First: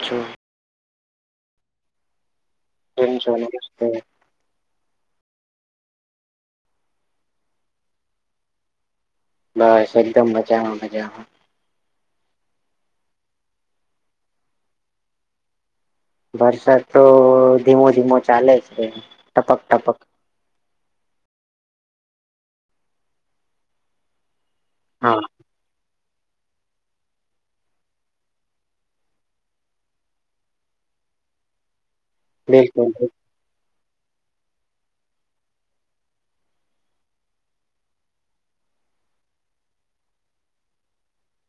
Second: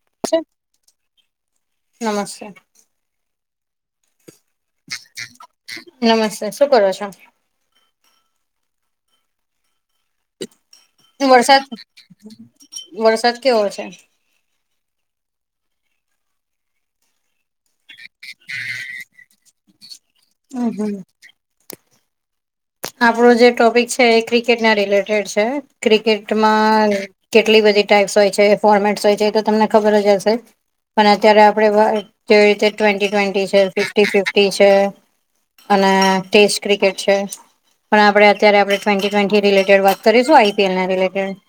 ચ્છ નમસ્ક કેમ છો [unintelligible] નમસ્તે, શું કરો છો? બસ એકદમ મજામા મજામા. વરસાદ વરસાદ કેવો છે? વરસાદ તો ધીમો ધીમો ચાલે છે ટપક ટપક [unintelligible] આપણો જે ટોપિક છે એ ક્રિકેટ ના હા રિલેટેડ છે ક્રિકેટ તમા કેટલી બધી ટાઈપ્સ હોય છે ફોર્મેટ્સ હોય છે એ તો તમને ખબર જ હશે પણ અત્યારે આપડે બ જેવી રીતે બિલકુલ ટ્વેન્ટી ટ્વેન્ટી છે ટી ફફી છે અને ટેસ્ટ ક્રિકેટ છે. પણ આપણે અત્યારે આપણે ટ્વેન્ટી ટ્વેન્ટી રિટેડ વાત કરીશું આઈ પી એલ ના રિલેટેડ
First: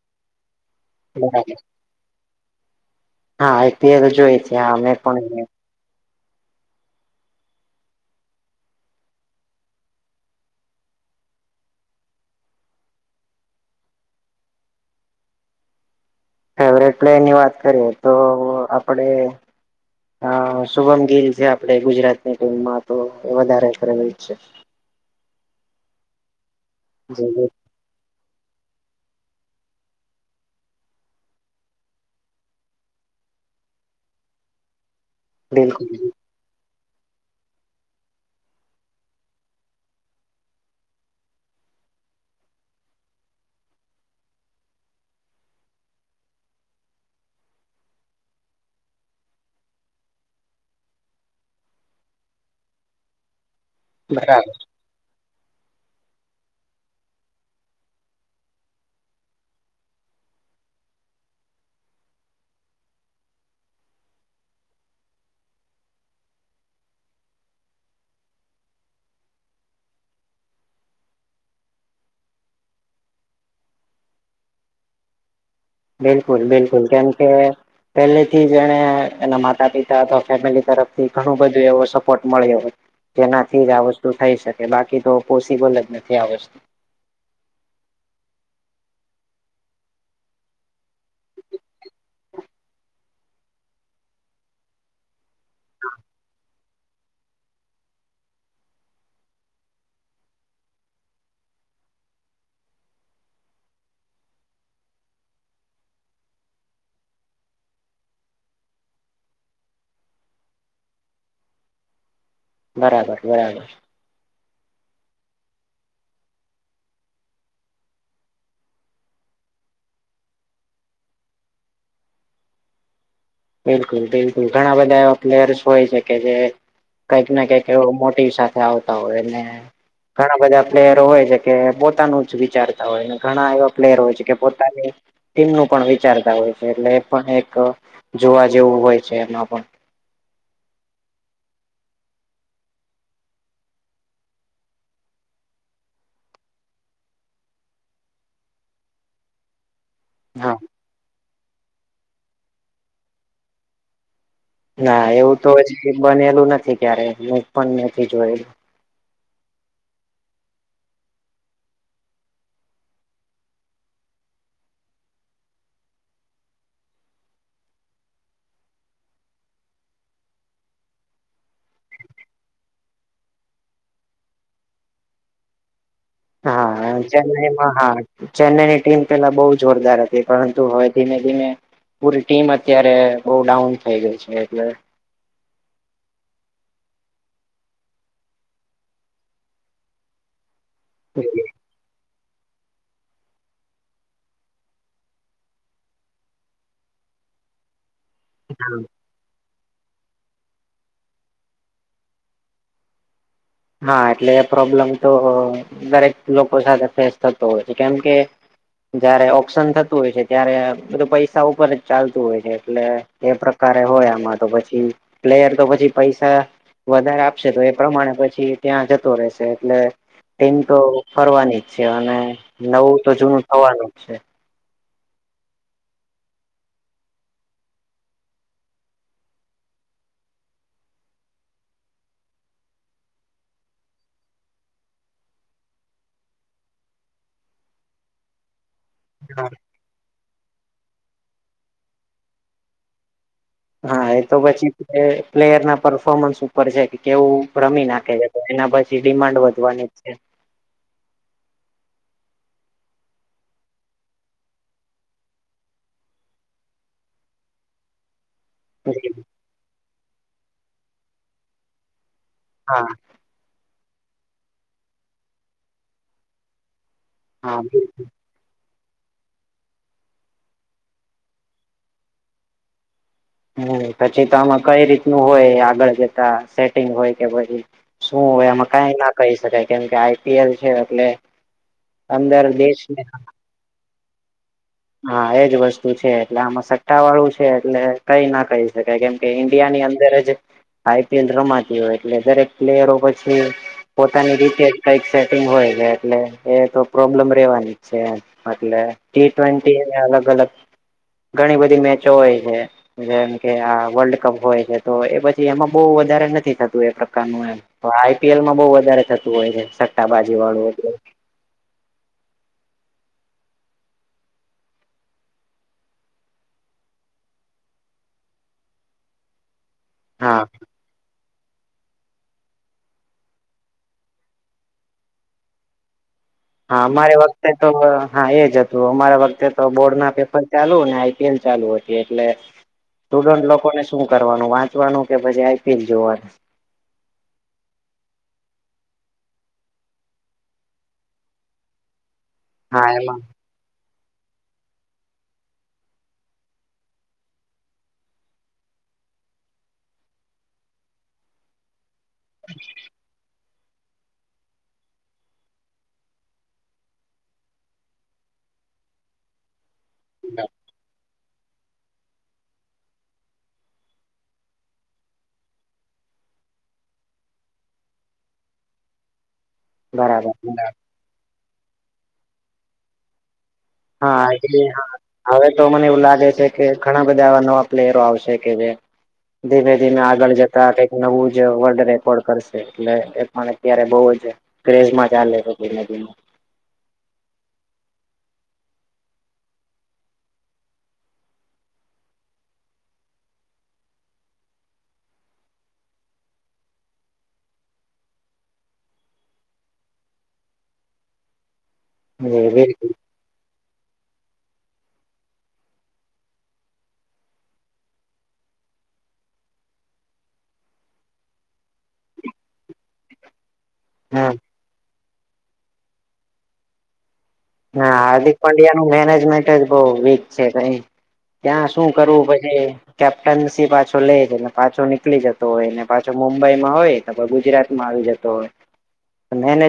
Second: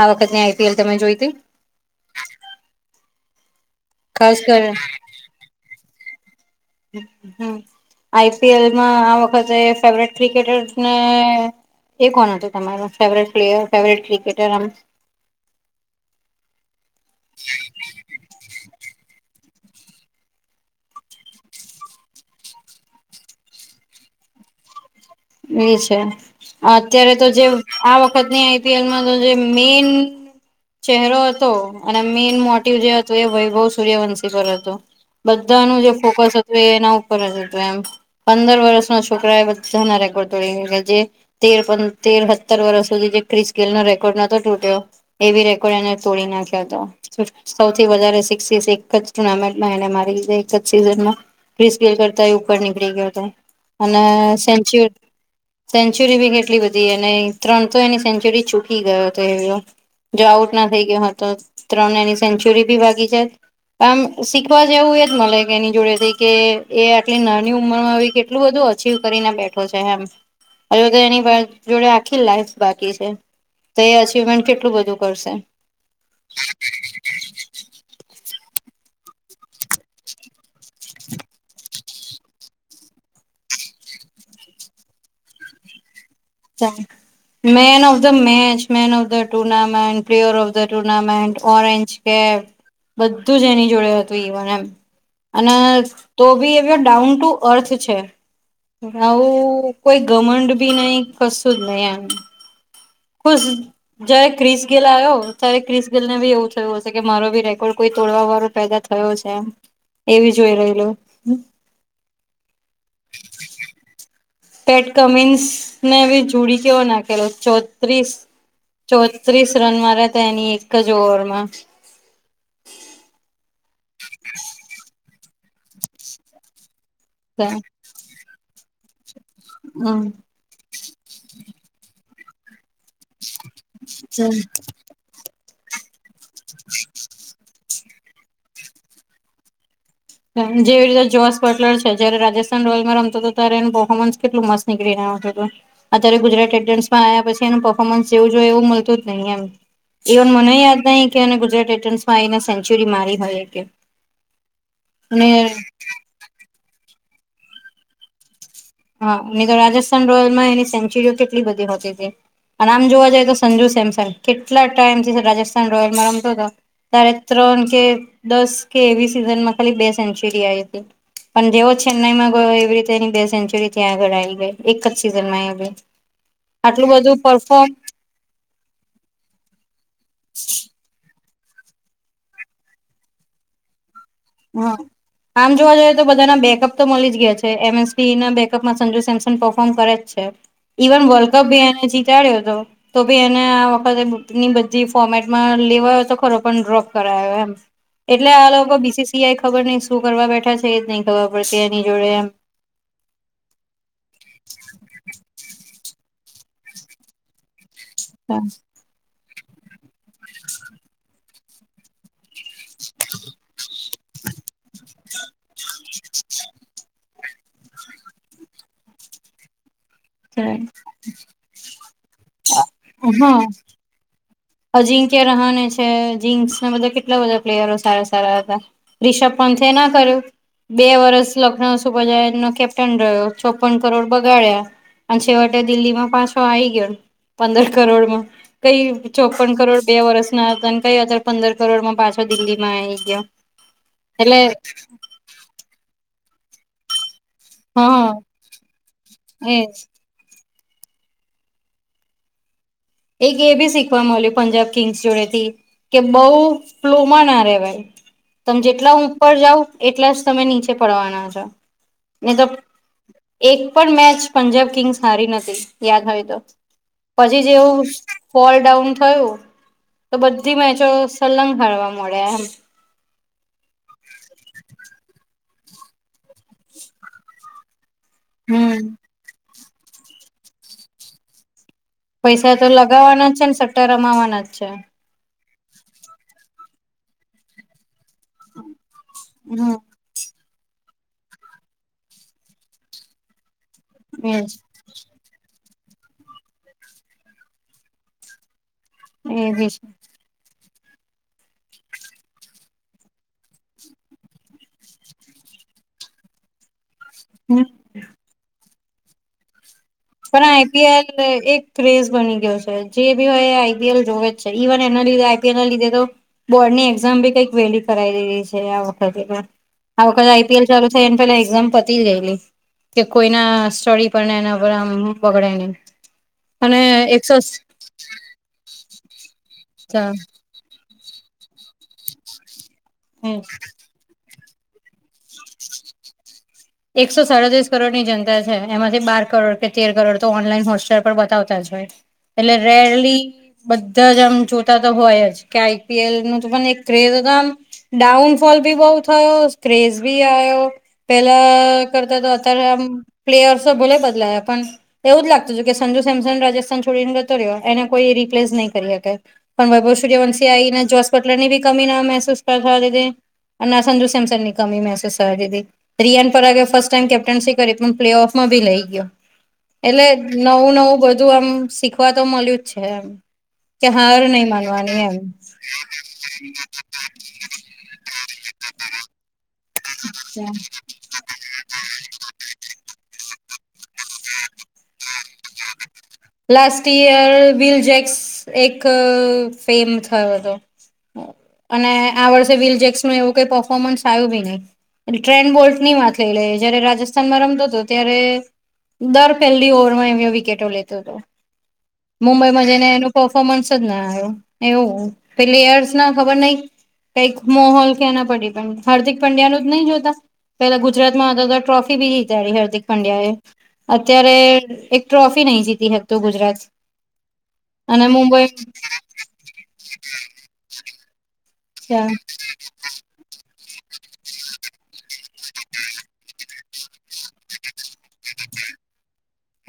આ વખત ની ઈ તેલ તમે જોઈતી? બરાબર હા આઈ પી એલ ખાસ જોઈ તી કર હા અમે પણ અહીંયા હમ્મ હમ્મ, આઈ પી એલમાં આ વખતે ફેવરેટ ક્રિકેટર ને એ કોણ હતું તમારા ફેવરેટ પ્લેયર, ફેવરેટ ક્રિકેટરમ આમ? ફેવરેટ પ્લેયર ની વાત કરીએ તો, આપડે અ શુભમ ગીલ છે આપણે ગુજરાતની ટીમમાં તો વધારે કર એજ છે. એ છે અત્યારે તો જે જી આ વખતની આઈ પી એલમાં તો જે મેન ચેહરો હતો અને મેન મોટિવ જે હતો એ વૈભવ સૂર્યવંશી પર હતો. બધાનું બિલકુલ જે ફોકસ હતું એના ઉપર જ હતું એમ. પંદર વર્ષના છોકરા એ બધાના રે [unintelligible] જે તેર પ તેર હતર વરશ સુધી જે ક્રિસ ગેલ નો રેકોર્ડ નતો તૂટ્યો એવી રેકોર્ડ એને તોડી નાખ્યો તો. સૌથી વધારે સિક્સીસ એક જ ટુર્નામેન્ટમાં એને મારી છે એક જ સીઝનમાં. ક્રિસ ગેલ કરતા એ ઉપર નીકળી ગ્યો તો એ અને બરાબર સેન્ચુ સેન્ચુરી બી કેટલી બી અને ત્રણ તો એની સેન્ચુરી ચૂકી ગયો તો એ. જો આઉટ ના થઈ ગ્યો હોત તો ત્રણે એની સેન્ચુરી ભી ભાગી જાત. આમ શીખવા જેવું એજ મલે કે એની જોડે થી કે એ આટલી નાની ઉંમર માબી કે એટલું બધું અચિવ કરીને બેઠો છે એમ. અજુ તો એની [unintelligible] જોડે આખી લાઈફ બાકી છે. તો એ અચિવમેન્ટ કેટલું બધું કરશે? બિલકુલ બિલકુલ, કેમ કે પેહેલે થી જ એણે એના માતા પિતા અથવા ફેમિલી તરફથી ઘણું બધું એવું સ પોર્ટ મળ્યો જેનાથી જ આ વસ્તુ થઈ શકે, બાકી તો પોસિબલ જ નથી આ વસ્તુ. [unintelligible] Main of the match, man of the tournament, player of the tournament, orange cap બધું જ એની જોડે હતું ઈ વ એમ, અને તો બી એ ડાઉન ટુ અર્થ છે. આવું કોઈ ગમંડ બી નહી કસુ જ નઈ એમ. ખુશ જય્યારે ક્રિસ ગેલ આયો, ત્યારે ક્રિસ ગેલ ને બી એવું થયું હશે કે મારો બી રેકોર્ડ કોઈ તોડવા વાળો પેદા થ યો સે એમ એવી જોઈ રૈલો. બરાબર, બરાબર. પેટ કમિન્સ ને બી ઝૂડી જેવો નાખેલો. ચોત્રીસ ચોત્રીસ રન માર્યાતા એની એક જ ઓવર માં. બિલકુલ બિલકુલ. ઘણા બધા એવા પ્લેયર્સ હોય છે કે જે કંઈક ના કઈક એવો મોટીવ સાથે આવતા હોય ને હમ ઘણા બધા પ્લેયરો હોય છે કે પોતાનું જ વિચારતા હોય ને ઘણા એવા પ્લેયર હોય છે કે પોતાની તેમનું પણ વિચારતા હોય છે એટલે એ પણ એક જોવા જેવું હોય છે એમાં પણ જેવી રીતે જોસ બટલર છે, જ્યારે રાજસ્થાન રોયલમાં રમતો તો તારે એનું પર્ફોર્ન્સ કેટલું મસ્ત નીકળી ને આવતું તું. અત્યારે ગુજરાત તાયટન્સમાં આયા પછી એનું પરફોર્મન્સ જેવું જોઈએ એવું મળતું જ નહી એમ. ઇવન હા મને યાદ નહીં કે એને ગુજરાત એટન્સ માં આઈને સેન્ચુરી મારી હોય એક એ. ના એવું તો હજી બનેલું નથી ક્યારે, હું પણ નથી જોયેલું. હા હી તો રાજસ્થાન રોયલમાં એની સેન્ચુરીઓ કેટલી બધી હોતી તે અને આમ જોવા જઈએ તો સંજુ સેમસંગ, કેટલા ટાઈમથી રાજસ્થાન રોયલમાં રમતો તો તારે ત્રણ કે દસ કે એવી સિઝનમાં ખાલી બે સેન્ચુરી આઈ તી. પણ જેવો છેન્નઈમાં ગયો એવી રીતે એની બે સે ન્ટ્યુરી થી આગળ આવી ગઈ, એક જ સીઝન માં એબી. હા ચેન્નાઈમાં હા ચેન્નાઈની ટીમ પેલા બહુ જોરદાર હતી પરંતુ હવે ધીમે ધીમે પૂરી ટીમ અત્યારે બઉ ડાઉન થઈ ગઈ છે એટલે હા આમ જોવા જઈએ તો બધાના બેકઅપ તો મળી જ ગયા છે એમએસી ના બેકઅપમાં સંજુ સેમસન પર્ફોર્મ કરે છે ઇવન વર્લ્ડ કપ ભી એને જીતાડ્યો હતો તો ભી એને આ વખતેની બધી ફોર્મેટમાં લેવાયો તો ખરો પણ ડ્રોપ કરાય્યો એમ એટલે આ લોકો બીસીસીઆઈ ખબર નહી શું કરવા બેઠા છે એ જ નઈ ખબર પડતી એની જોડે એમ હા એટલે એ પ્રોબ્લેમ તો દરેક લોકો સાથે ફેસ થતો હોય છે કેમ કે જયારે ઓપ્શન થતું હોય છે ત્યારે બધું પૈસા ઉપર જ ચાલતું હોય છે એટલે એ પ્રકારે હોય આમાં તો પછી પ્લેયર તો પછી પૈસા વધારે તો એ પ્રમાણે પછી ત્યાં જતો રહેશે એટલે ટિમ તો ફરવાની જ છે અને નવું તો જૂનું હા. થવાનું જ છે અજિંક્ય રહહાને છે જિન્સને બધા કેટલા બધા પ્લેયરો સારા સારા હતા રિષભ પંથે એ ના કર્યું બે વર્ષ લખનઉ સુબજ નો કેપ્ટન રહ્યો ચોપન કરોડ બગાડ્યા અને છેવટે દિલ્હીમાં પાછો આવી ગયો પંદર કરોડમાં કઈ ચોપન કરોડ બે વર્ષ ના હતા અને કયા અજાર પંદર કરોડમાં પાછા દિલ્હી માં આવી ગયા હા એ તો પછી પ્લેયર ના પરફોર્મન્સ ઉપર છે કેવું રમી હા નાખે છે તો એના પછી ડિમાન્ડ એ વધવાની જ છે એક એ બી શીખવા માલ્યું પંજાબ કિંગ્સ જોડે થી કે બઉુ ફ્લોમાં ના રેવાય તમે જેટલા ઉપર જાઉં એટલા જ તમે નીચે પડવાના છો ની તો હા એક પણ મેચ પંજાબ કિંગ્સ હારી નથી યાદ હોય તો પછી હા જેવું બિલકુલ ફોલ ડાઉન થયું તો બધી મેચો સલંગ હારવા મળે એમ હમ્મ પછી તો આમે કઈ રીતનું હોય આગળ જતા સેટિંગ હોય કે શું એમાં હમ કઈ ના કહી શકાય કેમ કે આઈપીએલ છે એટલે અંદર પૈસા તો દેશને લગાવવાના જ છે ને સટ્ટા રમાવાના જ છે હા એજ વસ્તુ છે એટલે આમાં સટ્ટા વાળું છે એટલે કઈ ના કહી શકાય કેમ કે ઈન્ડિયા ની હમ અંદર જ આઈપીએલ રમાતી હોય એટલે દરેક પ્લેયરો પછી પોતાની એજ રીતે કઈક સેટિંગ હોય છે એટલે એ તો પ્રોબ્લેમ રેવાની છે એટલે ટી એવી ટ્વેન્ટી છે અલગ અલગ ઘણી બધી મેચો હોય છે જેમ કે આ વર્લ્ડ કપ હોય છે તો એ પછી એમાં બહુ વધારે નથી થતું એ પ્રકારનું એમ હમ આઈપીએલ માં બહુ વધારે થતું હોય છે સટ્ટાબાજી પણ વાળું એટલે આઈપીએલ એક ક્રેઝ બની ગયો છે જે ભી હોય આઈપીએલ જોવે જ છે ઇવન એના લીધે આઈપીએલ લીધે તો બોર્ડ ની એક્ઝામ બી કઈક વેલી કરાવી દીધી છે આ વખતે આ વખતે હા આઈપીએલ ચાલુ થાય એને પે એક્ઝામ પતી જ ગયેલી કે કોઈના સ્ટડી પર એના પર આમ બગડે નહીં હા અમારે વખતે તો હા એજ હતું અમારા વખતે તો બોર્ડ ના પેપર ચાલુને આઈપીએલ ચાલુ હતી એટલે સ્ટુડન્ટ લોકોને શું કરવાનું વાત તો આનું કે પછી આઈપીએલ જોવાનું. એકસો સાડત્રીસ કરોડ ની જનતા છે એમાંથી બાર કરોડ કે તેર કરોડ તો ઓનલાઈન હોસ્ટેલ પર બતાવતા જ એટલે હા એમાં રેલી. બધા જ આમ જોતા તો હોય જ કે આઈપીએલ નું તો પણ એક ક્રેઝ હતો આમ. ડાઉનફોલ ભી બઉ થયો ક્રેઝ. આવ્યો પેલા કરતા તો અત્યારે આમ પ્લેયરસો ભલે બદલાયા પણ. એવું જ લાગતું હત કે સંજુ સેમસંગ રાજસ્થાન છોડીને ગતો રહ્યો એને કોઈ રિપ્લેસ નહીં કરી શકે. પણ વૈભવ સર્યવંશી આહી જો. ટલર ની બી કમી ના મહેસૂસ કરવા દીધી અને ના સંજુ સેમસન ની કમી મહેસૂસ કરવા દીધી. Riyan Parag first time captaincy કરી પણ પ્લે ઓફમાં ભી લઈ ગયો. એટલે બરાબર નવું બરાબર નવું બધું આમ શીખવા તો મળ્યું જ છે એમ. કે હાર હા નહી એટલે માનવાની એમ. હવે તો મને એવું લાગે છે કે. ઘણા બધા એવા નવા પ્લેયરો આવશે કે જે ધીમે ધીમે આગળ જતા કઈક નવું. વર્લ્ડ રેકોર્ડ કરશે એટલે પણ અત્યારે બહુ જ ક્રેઝમાં ચાલે છે ગુજ. લાસ્ટ ઈયર વિલ જેક્સ એક ફેમ થયો હતો. અને આ વર્ષે વિલ જેક્સ ન એવું કઈ પર્ફોર્મન્સ આવ્યું ભી નહી. ટ્રેન બોલ્ટ ની વાત લઈ લે જયારે રાજસ્થાનમાં રમતો હતો ત્યારે. દર પહેલી ઓવર માં અ વિકેટો લેતો હતો. જી મુંબઈમાં જઈને બિલકુલ એનું પર્ફોર્મન્સ જ ના આવ્યો એવું પ્લેયર્સ ના ખબર નહ. કઈક મોહોલ ક ના ડિપેડ પણ હાર્દિક પંડ્યા ન જ નહી જોતા. પેલા ગુજરાત માંદ અદ ટ્રોફી જીતારી હાર્દિક પંડ્યા એ. હા અત્યારે એક ટ્રોફી નહી જીતી હકતો ગુજરાત. હા અને હાર્દિક મુંબઈ પંડ્યા નુ મેનેજમેન્ટ જ બહુ વીક છે. ત્યાં શું કરવું પછી. કેપ્ટનસી પાછો લેલે પાછો નીકળી જતો હોય ને પાછો મુંબઈમાં હોય તો ગુજરાતમાં આવી જતો.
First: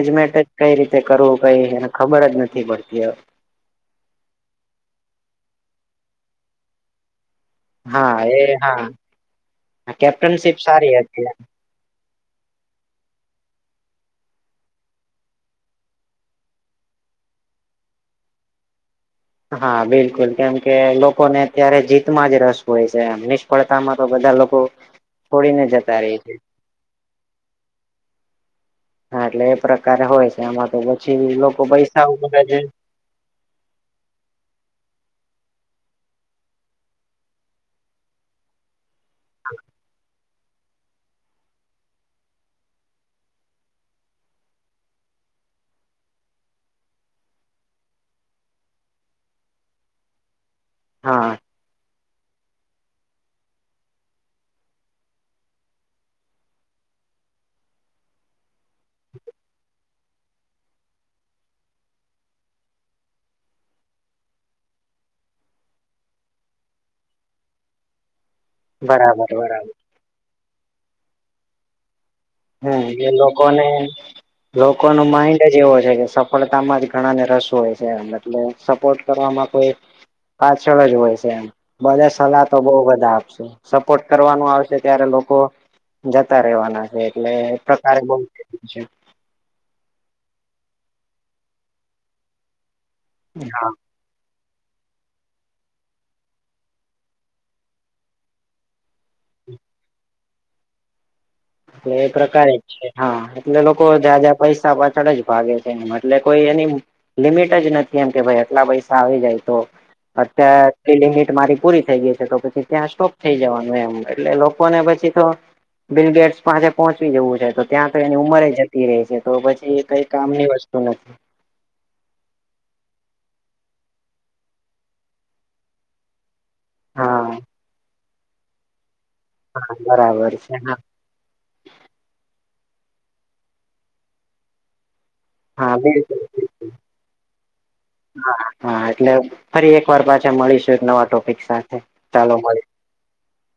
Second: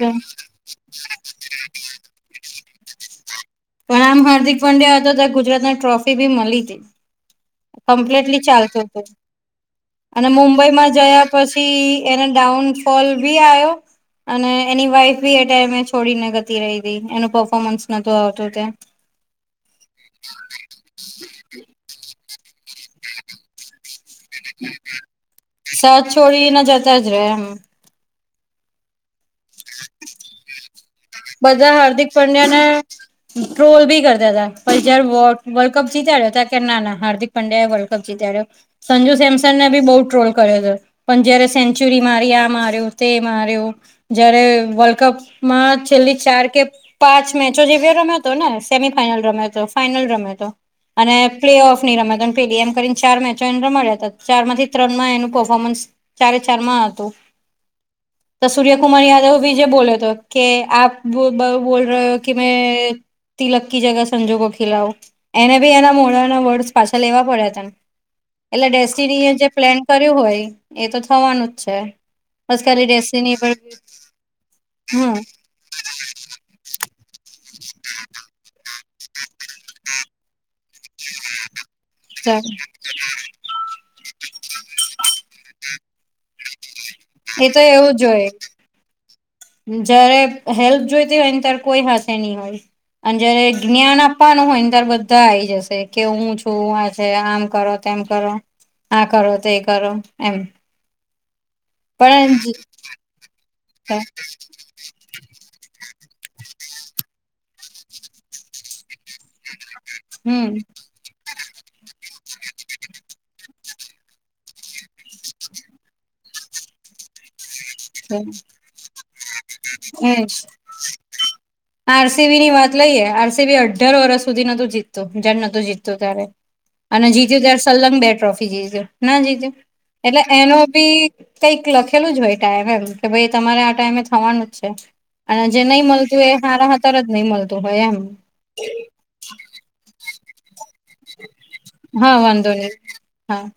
પણ જ કઈ રીતે કરવું કઈ એને ખબર જ નથી પડતી. પણ આમ હાર્દિક પંડ્યા હતો તો ગુજરાત ટ્રોફી ભી મળી હતી. હા કમ્પેટલી એ ચાલતો હા તો અને કેપ્ટનશીપ મુુંબઈમાં સારી હતી જયા પછી. કિ એના ડાઉનફોલ બી આવ્યો. અને એની વાઈફ બી એ ટાઈમે છોડીને ગતી રહી હતી એનું પફોર્મન્સ નોતુ આવતું તો. હા બિલકુલ કેમ કે લોકોને અત્યારે જીતમાં જ રસ હોય છે. પડતામાં તો બધા લોકો છોડીને જતા ર સાથ છે. છોડીને જ જતા હ!. હા એટલે એ પ્રકારે હોય છે એમાં તો પછી લોકો બધા હાર્દિક પૈસાડે છે. પંડ્યાને ટ્રોલ ભી કરતા હતા પણ જાર નો વર્લ્ડ કપ જીતડ્યો ત કે ના ના હાર્દિક. પંડ્યા વર્લ્ડ કપ જીત્યો સંજુ સેમસનને બી બહુ ટ્રોલ કર્યો હતો. પણ જયારે સેન્ચુરી મારી આ માર્યો તે માર્યો જય્યારે વર્લ્ડ કપમાં જ. છેલ્લી ચાર કે પાંચ મેચો જેવી રમ્યો હતો ને સેમી ફાઈનલ રમ્યો હતો ફાઈનલ રમ્યો તો. અને હા પ્લે ઓફ. ર પે એમ કરીને ચાર મેચોને રમા્યા હતા ચાર માંથી ત્રણ માં એનું પર્ફોર્મન્સ. ચારે ચાર માં હતું તો સૂર્યકુમાર યાદવ બી જે બોલે હતો કે. આપ બ બોલ રહે હો કે મે તિલક ક જગહ સંજોકો ખિલાઓ. એને બી એના મોડાના વર્ડસ પાછા લેવા પડ્યા હતાને. એટલે ડેસ્ટિની બરાબર એ જે બરાબર પ્લેન કર્યું હોય એ તો થવાનું જ છે. બસ ખાલી હમ એ ડેસ્ટિની પર લોકોને લોકો નુ હમ માઇન્ડ. જ એવો છે કે સફળતામાં જ ઘણાને રસ હોય છે એટલે સપોર્ટ કરવામાં કોઈ. પાછળ જ હોય છે એમ બને સલાહ ચાલો. તો બહ બધા આપશે. સપોર્ટ કરવાનું આવશે ત્યારે લોકો જતા રહેવાના છે. એટલે તો એ એવું પ્રકારે જ બહુ હોય છે. જયારે હેલ્પ જોઈતી હોય ને ત્યારે કોઈ હાથે ની હોય અને જયારે હા જ્ઞાન આપ પા નુ હોય ત્યારે બધા આઈ આવી જશે કે હું છું આ છે આમ કરો તેમ કરો. હા કરો તે કરો એમ. એલે એ પણ પ્રકારે જ છે હા એટલે લોકો છે. જ્યાં જ્યાં પૈસા પાછળ જ ભાગે છે. એ એટલે કોઈ એની લિમિટ જ નથી એમ કે ભાઈ આટલા પૈસા આવી જાય તો. હમ અત્યારે લિમિટ મારી પૂરી થઇ ગઈ. તો પછી ત્યાં સ્ટોપ થઈ જવાનું એમ એટલે લોકોને પછી તો બિડેકસ. પાસેે પહોંચવી જવું છે તો ત્યાં તો એની છે. ઉંમરે જતી ર રહે છે તો પછી એ કઈ એજ કામ ની વસ્તુ નથી. આરસીબી ની વાત લઈએ આરસીબી અઢાર વર્ષ સુધી નોતું જીતું જયારે નોતુ જીતું ત્યારે. અને હા જીત્યું ત્યારે સલંગ બે ટ્રોફી જીત્યો ના જીત્યું હા એટલે બરાબર છે એનો હા બી. કઈક લખેલું જ હોય ટાઈમે એ કે ભાઈ તમારે આ ટાઈમે થવાનું જ છે. અને જે હા નહી મળતું બિલકુલ હોય એ હારાઆતાર જ નહી મળતું હોય એમ હા હા એટલે ફરી એક વાર પાછા મળીશું એક નવા ટોપિક સાથે હા ચાલો વાંધો મળી નહી હા